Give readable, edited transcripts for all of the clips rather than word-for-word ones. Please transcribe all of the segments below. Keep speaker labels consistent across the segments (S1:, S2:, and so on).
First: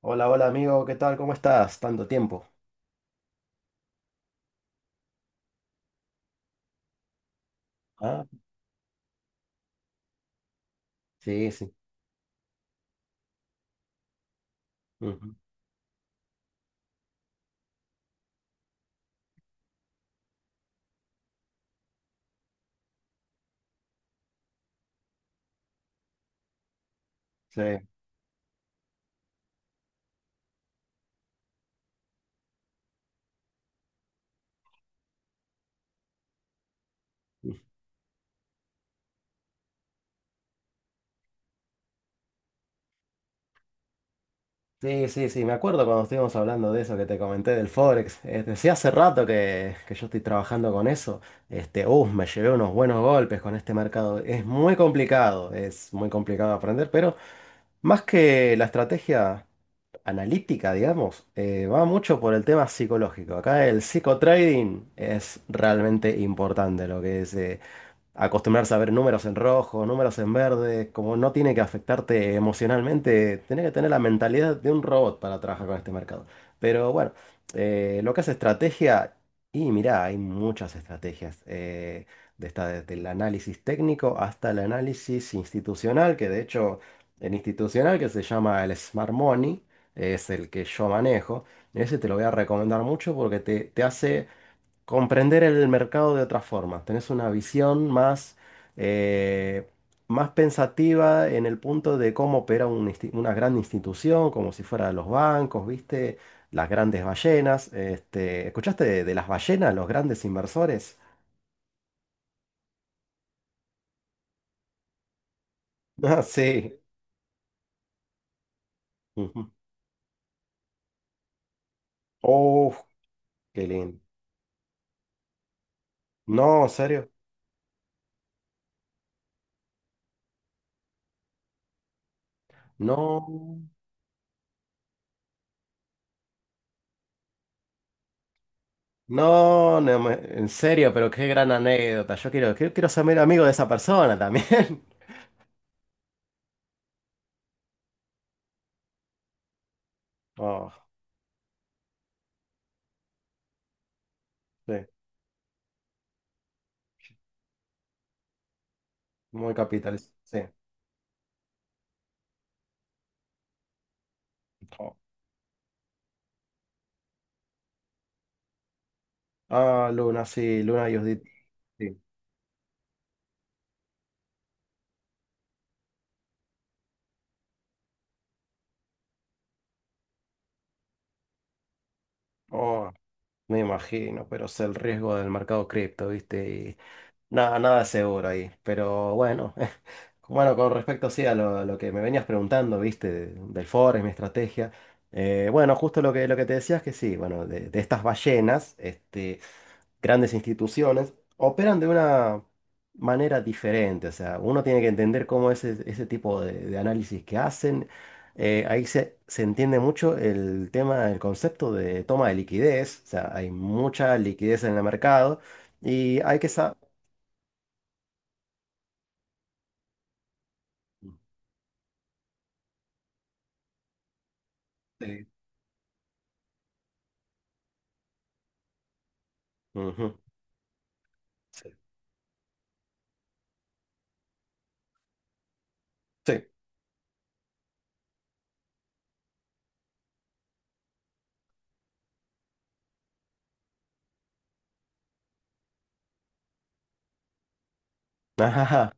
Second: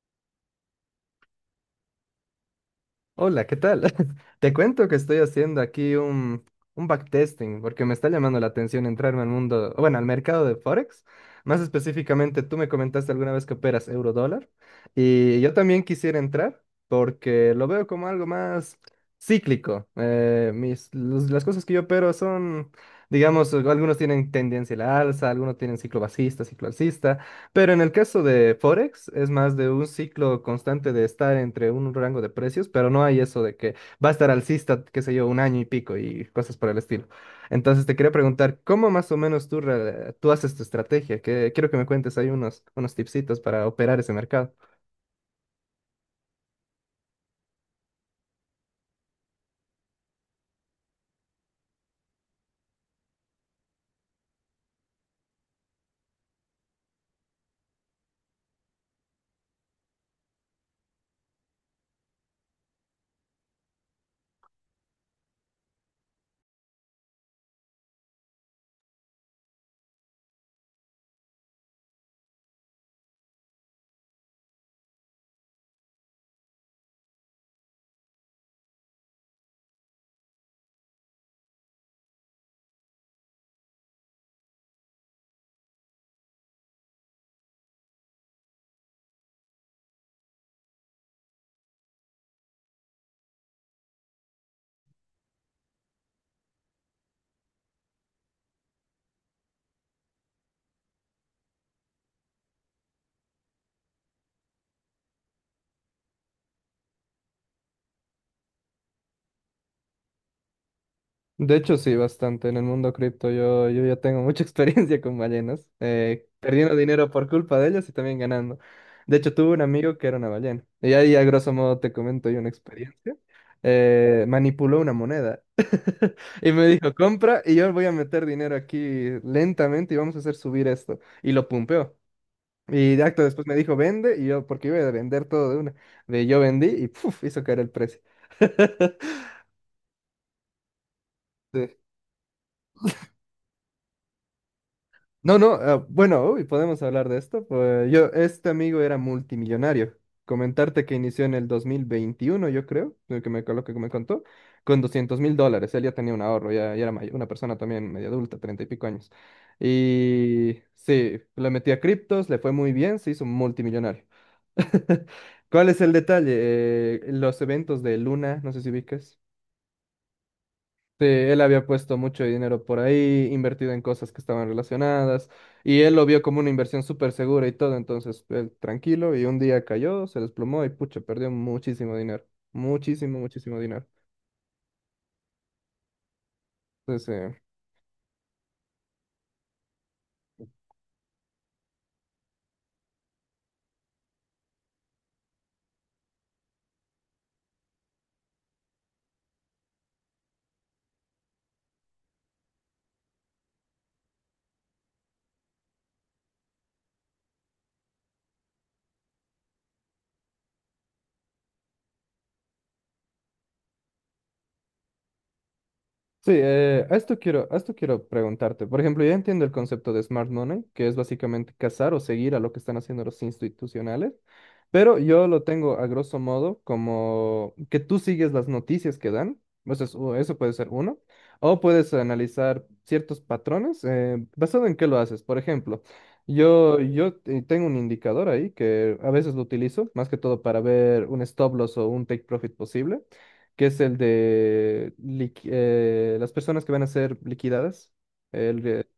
S1: Hola, hola amigo, ¿qué tal? ¿Cómo estás? Tanto tiempo.
S2: Hola, ¿qué tal? Te cuento que estoy haciendo aquí un backtesting porque me está
S1: Ah,
S2: llamando la atención entrarme al mundo, bueno, al mercado de Forex.
S1: sí,
S2: Más
S1: sí.
S2: específicamente, tú me comentaste alguna vez que operas euro-dólar
S1: Ujú.
S2: y yo también quisiera entrar porque lo veo como algo más cíclico. Las cosas que yo opero son, digamos, algunos tienen tendencia a la alza, algunos tienen ciclo bajista, ciclo alcista.
S1: Sí,
S2: Pero en el caso de Forex, es más de un ciclo constante de estar entre un rango de precios, pero no hay eso de que va a estar alcista, qué sé yo, un año y pico y cosas por el estilo. Entonces te quería preguntar, ¿cómo más o menos tú haces tu estrategia? Que quiero que me cuentes ahí unos tipsitos para operar ese mercado.
S1: sí, sí, sí, me acuerdo cuando estuvimos hablando de eso que te comenté del Forex. Decía hace rato que yo estoy trabajando con eso. Me llevé unos buenos golpes con este mercado. Es muy complicado aprender, pero más que la estrategia analítica, digamos, va mucho por el tema psicológico. Acá el psicotrading es realmente importante lo que es. Acostumbrarse a ver números en rojo, números en verde, como no tiene que afectarte emocionalmente, tenés que tener la mentalidad de un robot para trabajar con este mercado. Pero bueno, lo que es estrategia, y mirá, hay muchas estrategias, desde el análisis técnico hasta el análisis institucional, que de hecho el institucional que se llama el Smart Money, es el que yo manejo, ese te lo voy a recomendar mucho porque te hace comprender el mercado de otra forma. Tenés una visión más, eh, más pensativa en el punto de cómo opera una gran institución, como si fuera los bancos, ¿viste? Las grandes ballenas. Este, ¿escuchaste de las ballenas, los grandes inversores?
S2: De hecho, sí, bastante. En el mundo cripto yo ya tengo mucha experiencia con ballenas,
S1: Ah,
S2: perdiendo
S1: sí.
S2: dinero por culpa de ellas y también ganando. De hecho,
S1: Ujú.
S2: tuve un amigo que era una ballena. Y ahí, a grosso modo, te comento yo una
S1: Oh,
S2: experiencia.
S1: qué lindo.
S2: Manipuló una moneda y
S1: No,
S2: me
S1: ¿en
S2: dijo,
S1: serio?
S2: compra y yo voy a meter dinero aquí lentamente y vamos a hacer subir esto. Y lo pumpeó. Y de acto después me
S1: No.
S2: dijo, vende y yo, porque iba a vender todo de una. De yo vendí y puf, hizo caer el precio.
S1: No, en serio, pero qué gran anécdota. Yo quiero, quiero, quiero ser medio amigo de esa persona también.
S2: No, no, ah, bueno, uy, podemos hablar de esto. Pues yo, este amigo era multimillonario.
S1: Oh,
S2: Comentarte que inició en el 2021, yo creo, lo que me contó, con
S1: sí.
S2: $200,000. Él ya tenía un ahorro, ya, ya era mayor, una persona también media adulta, 30 y pico años.
S1: Muy capitalista, sí.
S2: Y sí, le metí a criptos, le fue muy bien, se hizo multimillonario.
S1: Oh.
S2: ¿Cuál es el detalle? Los eventos de Luna, no sé si ubicas.
S1: Ah, Luna, sí, Luna y
S2: Sí,
S1: Judith,
S2: él había puesto
S1: sí.
S2: mucho dinero por ahí, invertido en cosas que estaban relacionadas, y él lo vio como una inversión súper segura y todo, entonces él tranquilo, y un día cayó, se desplomó y pucha, perdió muchísimo dinero,
S1: Oh,
S2: muchísimo, muchísimo
S1: me
S2: dinero.
S1: imagino, pero es el riesgo del mercado cripto, ¿viste? Y
S2: Entonces, eh,
S1: nada, nada es seguro ahí. Pero bueno, bueno, con respecto sí a lo que me venías preguntando, ¿viste? Del forex, mi estrategia. Bueno, justo lo que te decías que sí, bueno, de estas ballenas, este. Grandes instituciones, operan de una manera diferente. O sea, uno tiene que entender cómo es ese, ese tipo de análisis que hacen. Ahí se entiende mucho el tema, el concepto de toma de liquidez. O sea, hay mucha liquidez en el mercado y
S2: Sí,
S1: hay que saber...
S2: a esto quiero preguntarte. Por ejemplo, ya entiendo el concepto de smart money, que es básicamente cazar o seguir a lo que están haciendo los institucionales, pero
S1: Sí.
S2: yo lo tengo a grosso modo como que tú sigues las noticias que dan, o sea, o
S1: Ujú.
S2: eso puede ser uno, o
S1: Sí.
S2: puedes analizar ciertos patrones, basado en qué lo haces. Por ejemplo,
S1: Sí.
S2: yo tengo un indicador ahí que a veces lo utilizo, más que todo para ver un stop loss o un take profit posible que es el de las personas que van a ser liquidadas. El, de-
S1: Ajá.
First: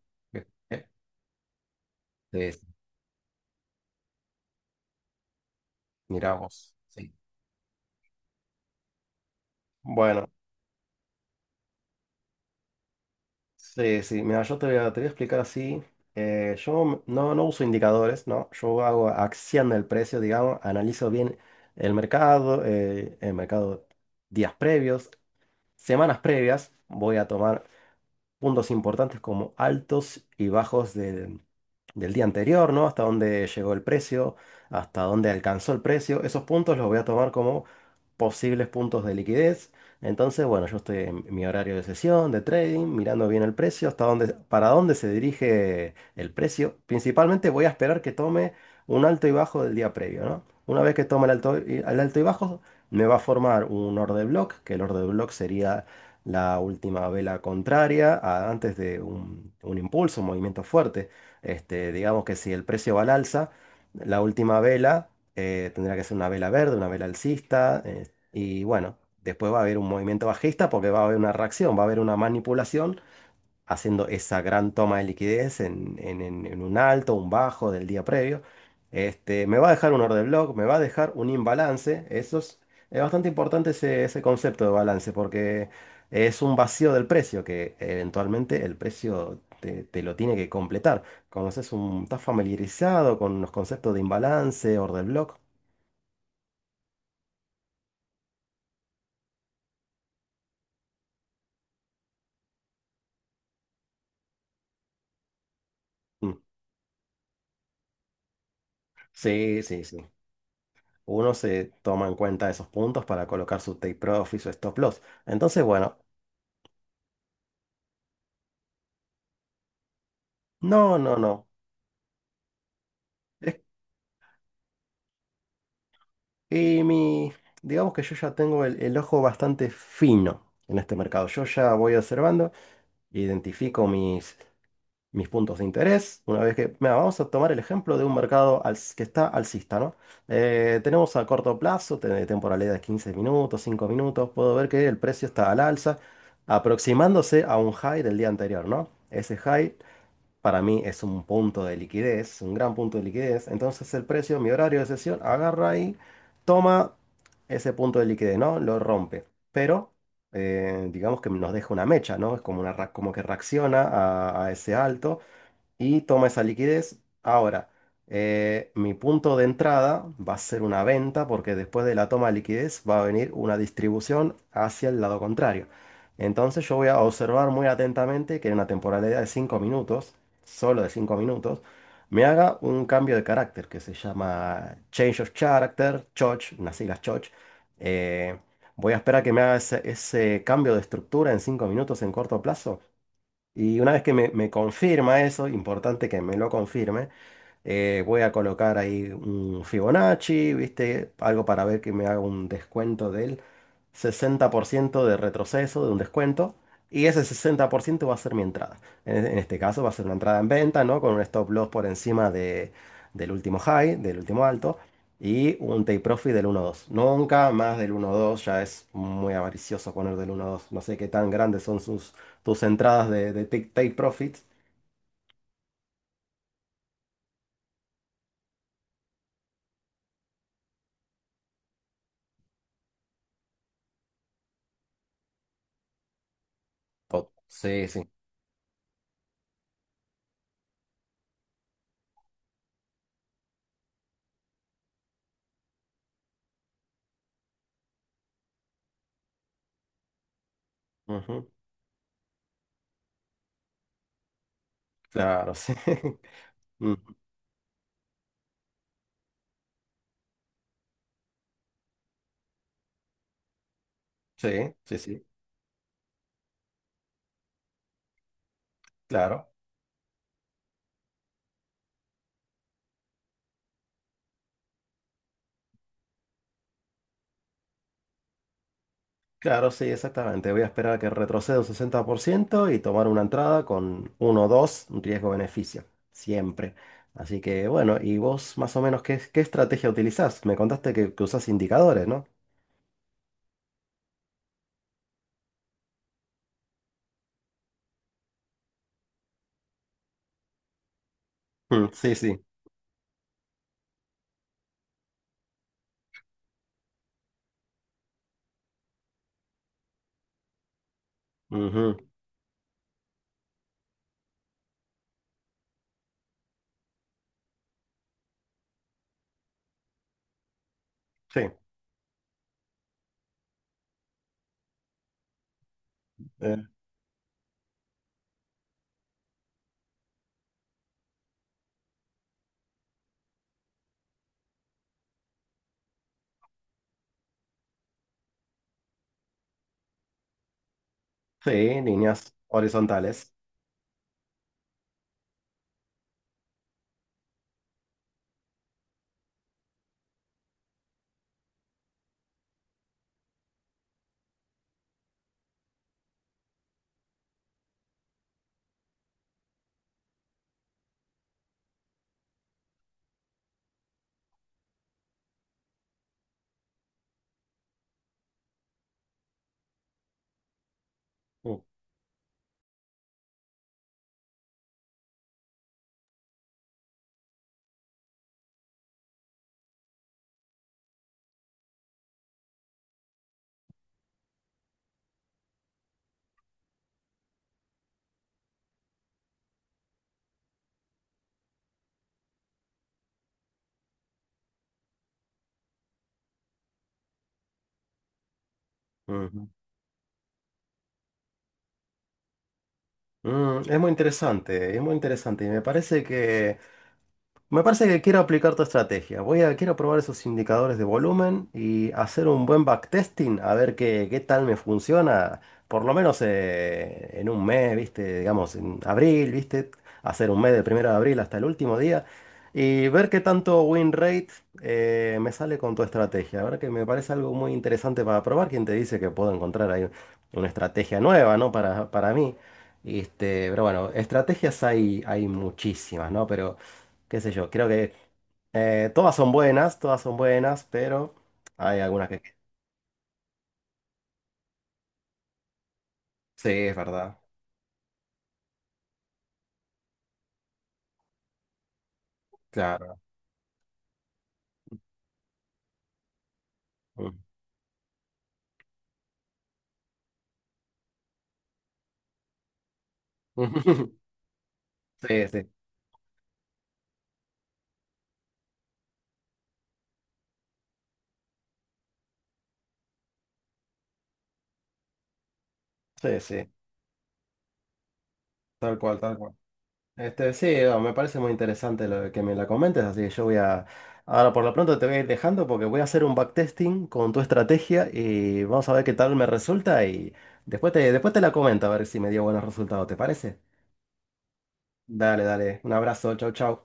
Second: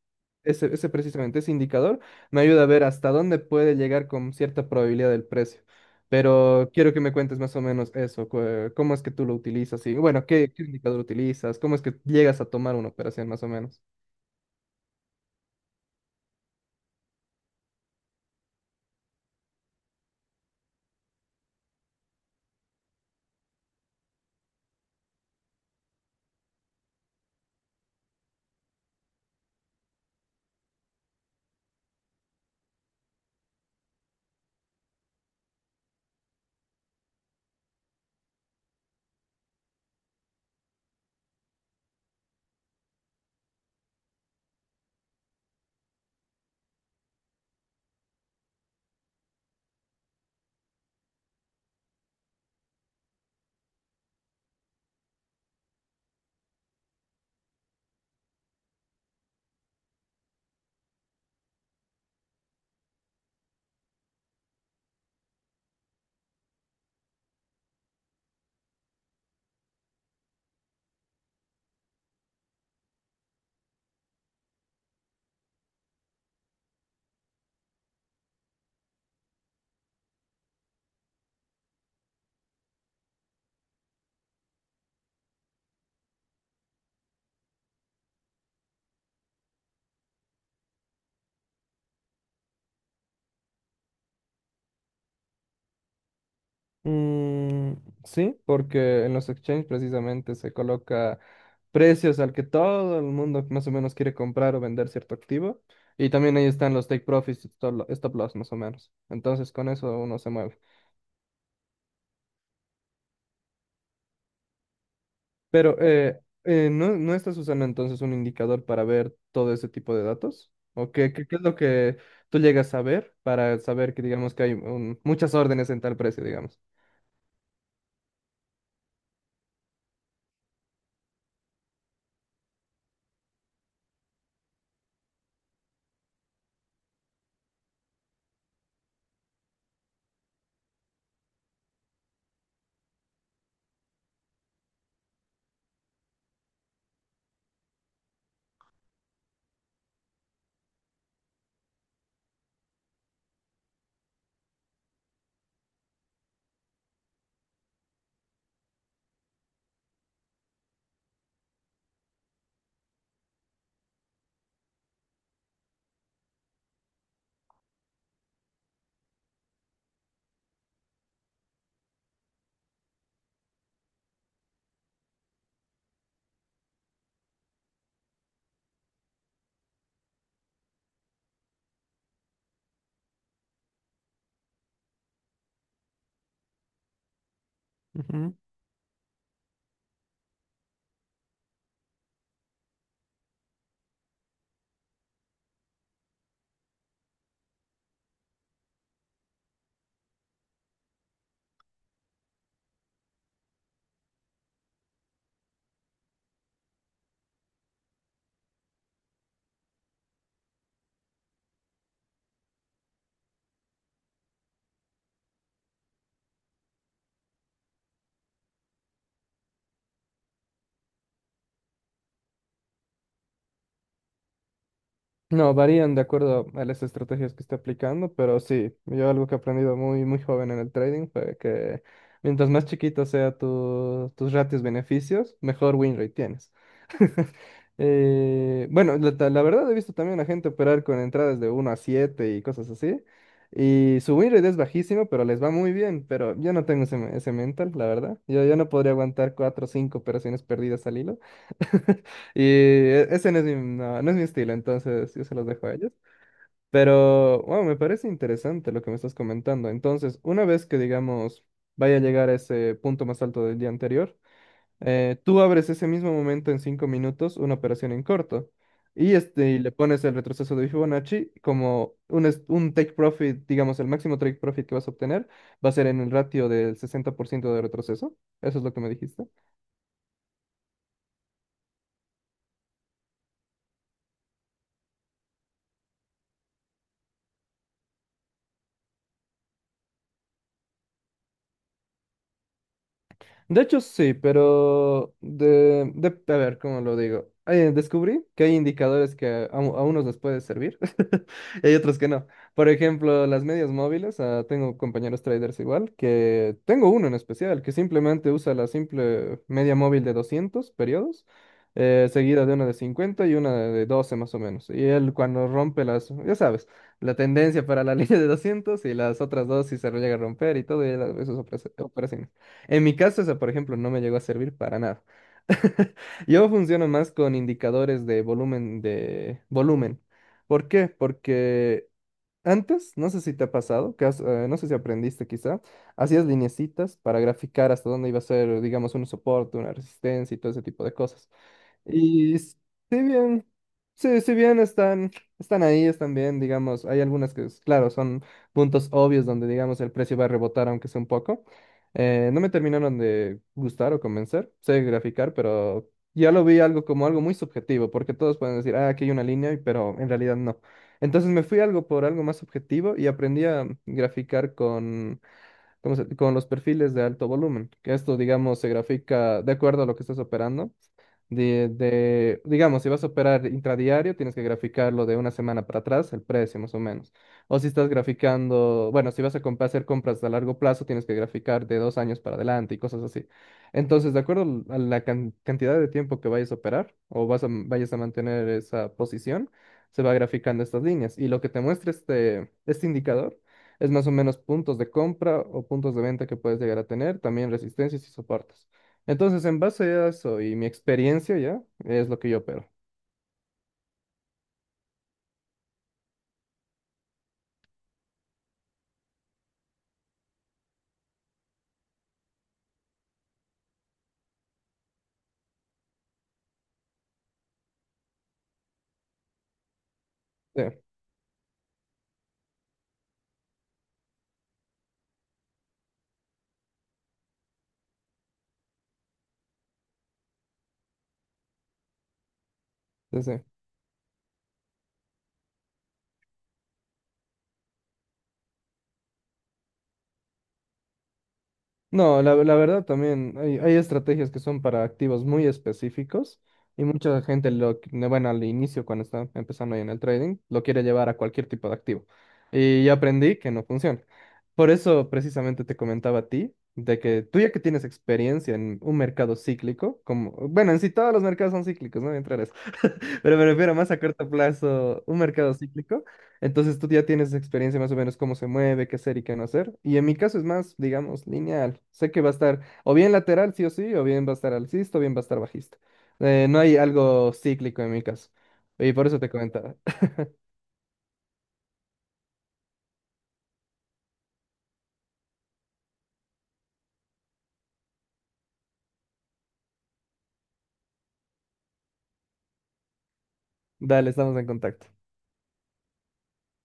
S2: Ese, ese precisamente, ese indicador me ayuda a
S1: Sí.
S2: ver hasta dónde puede llegar con cierta probabilidad del precio.
S1: Mira
S2: Pero
S1: vos.
S2: quiero que
S1: Sí.
S2: me cuentes más o menos eso, cómo es que tú lo utilizas y bueno,
S1: Bueno.
S2: ¿qué, qué indicador utilizas? ¿Cómo es que llegas a tomar una operación más o menos?
S1: Sí, sí, mira, yo te voy a explicar así. Yo no, No uso indicadores, ¿no? Yo hago acción del precio, digamos, analizo bien el mercado, días previos, semanas previas, voy a tomar puntos importantes como altos y bajos del día anterior, ¿no? Hasta dónde llegó el precio, hasta dónde alcanzó el precio. Esos puntos los voy a tomar como posibles puntos de liquidez. Entonces, bueno, yo estoy en mi horario de sesión, de trading, mirando bien el precio, hasta dónde, para dónde se dirige el precio. Principalmente voy a esperar que tome un alto y bajo del día previo, ¿no? Una vez que tome el alto y bajo, me va a formar un order block, que el order block sería la última vela contraria antes de un impulso, un movimiento fuerte. Este, digamos que si el precio va al alza, la última vela tendrá que ser una vela verde, una vela alcista, y bueno, después va a haber un movimiento bajista porque va a haber una reacción, va a haber una manipulación haciendo esa gran toma de liquidez en un alto, un bajo del día previo. Este, me va a dejar un order block, me va a dejar un imbalance. Eso es bastante importante ese, ese concepto de balance porque es un vacío del precio que eventualmente el precio te lo tiene que completar. ¿Conoces un, estás familiarizado con los conceptos de imbalance, order block?
S2: Mm, sí, porque en los exchanges precisamente se coloca precios al que todo el mundo más o menos quiere comprar o vender cierto activo. Y
S1: Mm.
S2: también ahí están los take profits y stop loss más o menos. Entonces
S1: Sí,
S2: con
S1: sí,
S2: eso
S1: sí.
S2: uno se mueve.
S1: Uno se toma en cuenta esos puntos para colocar su take profit, su stop loss. Entonces,
S2: Pero
S1: bueno,
S2: ¿no, no estás usando entonces un indicador para ver todo ese tipo de datos? ¿O
S1: no, no,
S2: qué es
S1: no.
S2: lo que tú llegas a ver para
S1: Es-
S2: saber que digamos que hay muchas órdenes en tal precio, digamos?
S1: que mi, digamos que yo ya tengo el ojo bastante fino en este mercado. Yo ya voy observando, identifico mis, mis puntos de interés. Una vez que, mira, vamos a tomar el ejemplo de un mercado que está alcista, ¿no? Tenemos a corto plazo, temporalidad de 15 minutos, 5 minutos. Puedo ver que el precio está al alza, aproximándose a un high del día anterior, ¿no? Ese high para mí es un punto de liquidez, un gran punto de liquidez. Entonces el precio, mi horario de sesión, agarra y toma ese punto de liquidez, ¿no? Lo rompe. Pero digamos que nos deja una mecha, ¿no? Es como, una, como que reacciona a ese alto y toma esa liquidez. Ahora, mi punto de entrada va a ser una venta porque después de la toma de liquidez va a venir una distribución hacia el lado contrario. Entonces yo voy a observar muy atentamente que en una temporalidad de 5 minutos, solo de 5 minutos, me haga un cambio de carácter que se llama Change of Character, CHOCH, unas siglas CHOCH. Eh, Voy a esperar que me haga ese, ese cambio de estructura en 5 minutos en corto plazo. Y una vez que me confirma eso, importante que me lo confirme, voy a colocar ahí un Fibonacci, ¿viste? Algo para ver que me haga un descuento del 60% de retroceso, de un descuento. Y ese 60% va a ser mi entrada. En este caso va a ser una entrada en venta, ¿no? Con un stop loss por encima del último high, del último alto. Y un take profit del 1:2. Nunca más del 1:2. Ya es muy avaricioso poner del 1:2. No sé qué tan grandes son sus, tus entradas de take profits.
S2: No, varían de acuerdo a las estrategias que esté aplicando, pero sí, yo algo que he aprendido muy, muy joven en el trading fue que mientras más chiquito sea tus ratios beneficios, mejor win rate tienes.
S1: Oh, sí, sí.
S2: Bueno, la verdad he visto también a gente operar con entradas de uno a 7 y cosas así, y su win rate es bajísimo, pero les va muy bien, pero yo no tengo ese, ese mental, la verdad. Yo no podría aguantar 4 o 5 operaciones perdidas al hilo.
S1: Ujú.
S2: Y ese no es mi, no, no es mi estilo, entonces yo se los
S1: Claro,
S2: dejo
S1: sí.
S2: a ellos.
S1: Mm,
S2: Pero, wow, me parece interesante lo que me estás comentando. Entonces, una vez que, digamos, vaya a llegar a ese punto más alto del día anterior,
S1: sí, sí, sí,
S2: tú abres ese mismo momento en 5 minutos una operación en corto. Y,
S1: claro.
S2: este, y le pones el retroceso de Fibonacci como un take profit, digamos, el máximo take profit que vas a obtener va a ser en el ratio del 60% de retroceso. Eso es lo que me dijiste.
S1: Claro, sí, exactamente. Voy a esperar a que retroceda un 60% y tomar una entrada con uno o 2, un riesgo-beneficio, siempre. Así que bueno, ¿y vos más o menos qué, qué estrategia utilizás? Me contaste que usás indicadores, ¿no?
S2: De hecho, sí, pero a ver, ¿cómo lo digo? Descubrí que hay indicadores que a unos les puede servir y hay
S1: Mm,
S2: otros que
S1: sí,
S2: no.
S1: sí.
S2: Por ejemplo, las medias móviles, ah, tengo compañeros traders igual, que tengo uno en especial que simplemente usa la simple media móvil de 200 periodos,
S1: Ujú.
S2: seguida de una de 50 y una de 12 más o menos. Y él cuando rompe las, ya sabes, la tendencia para la línea de 200 y las otras dos si se llega a romper y todo, y él,
S1: Sí,
S2: eso es operación. En mi caso, eso, por ejemplo, no me llegó a servir para nada. Yo
S1: eh,
S2: funciono más con indicadores de volumen. ¿Por qué? Porque antes, no sé si te ha pasado, que no sé si aprendiste quizá, hacías lineecitas para graficar hasta dónde iba a ser, digamos, un soporte, una resistencia y todo ese tipo de cosas.
S1: sí, líneas
S2: Y s- si
S1: horizontales.
S2: bien, sí, si bien están, están ahí, están bien, digamos, hay algunas que, claro, son puntos obvios donde, digamos, el precio va a rebotar, aunque sea un poco. No me terminaron de gustar o convencer, sé graficar, pero ya lo vi algo como algo muy subjetivo, porque todos pueden decir, ah, aquí hay una línea, pero en realidad no. Entonces me fui algo por algo más subjetivo y aprendí a graficar con los perfiles de alto volumen, que esto, digamos, se grafica de acuerdo a lo que estás operando.
S1: Mm,
S2: Digamos, si vas a operar intradiario, tienes que graficarlo de una semana para atrás, el precio más o menos. O si estás graficando, bueno, si vas a hacer compras a largo plazo, tienes que graficar de 2 años para adelante y cosas así. Entonces, de acuerdo a la cantidad de tiempo que vayas a operar o vayas a mantener esa posición, se va graficando estas líneas. Y lo que te muestra este indicador es más o menos puntos de compra o puntos de venta que puedes llegar a tener, también resistencias y soportes. Entonces,
S1: ujú.
S2: en base a eso y mi experiencia ya, es lo que yo opero.
S1: Mm, es muy interesante y me parece. Me parece que quiero aplicar tu estrategia. Quiero probar esos indicadores de volumen y hacer un buen backtesting a ver qué, qué tal me funciona. Por lo menos en un mes, ¿viste? Digamos, en abril, ¿viste? Hacer un mes
S2: Sí,
S1: del 1 de abril hasta el último día y ver qué tanto win rate me sale con tu estrategia. La verdad que me parece algo muy interesante para probar. ¿Quién te dice que puedo encontrar ahí una estrategia nueva, ¿no? Para mí.
S2: sí, sí.
S1: Este, pero bueno, estrategias hay, hay muchísimas, ¿no? Pero qué sé yo, creo que todas son buenas, pero hay algunas que...
S2: No, la verdad también hay estrategias que son para activos muy específicos
S1: Sí, es
S2: y
S1: verdad,
S2: mucha gente lo, bueno, al inicio cuando está empezando ahí en el trading, lo quiere llevar a cualquier tipo de activo. Y ya
S1: claro.
S2: aprendí que no funciona. Por eso precisamente te comentaba a ti de
S1: Mm.
S2: que tú ya que tienes experiencia en un mercado cíclico, como, bueno, en sí todos los mercados son cíclicos, ¿no? Entrar pero me refiero más a corto plazo, un
S1: Sí, sí,
S2: mercado cíclico. Entonces tú ya tienes experiencia más o menos cómo se mueve, qué hacer y qué no hacer. Y en mi caso es más, digamos, lineal. Sé que va a estar o bien lateral, sí o sí, o bien va a estar alcista, o bien va a estar bajista.
S1: sí, sí,
S2: No hay algo cíclico en mi caso.
S1: tal
S2: Y
S1: cual,
S2: por
S1: tal
S2: eso te
S1: cual.
S2: comentaba.
S1: Este, sí, no, me parece muy interesante lo de que me la comentes, así que yo voy a... Ahora por lo pronto te voy a ir dejando porque voy a hacer un backtesting con tu estrategia y vamos a ver qué tal me resulta y después te la comento a ver si me dio buenos resultados, ¿te parece?
S2: Dale, estamos en contacto.
S1: Dale, dale, un abrazo, chau, chau.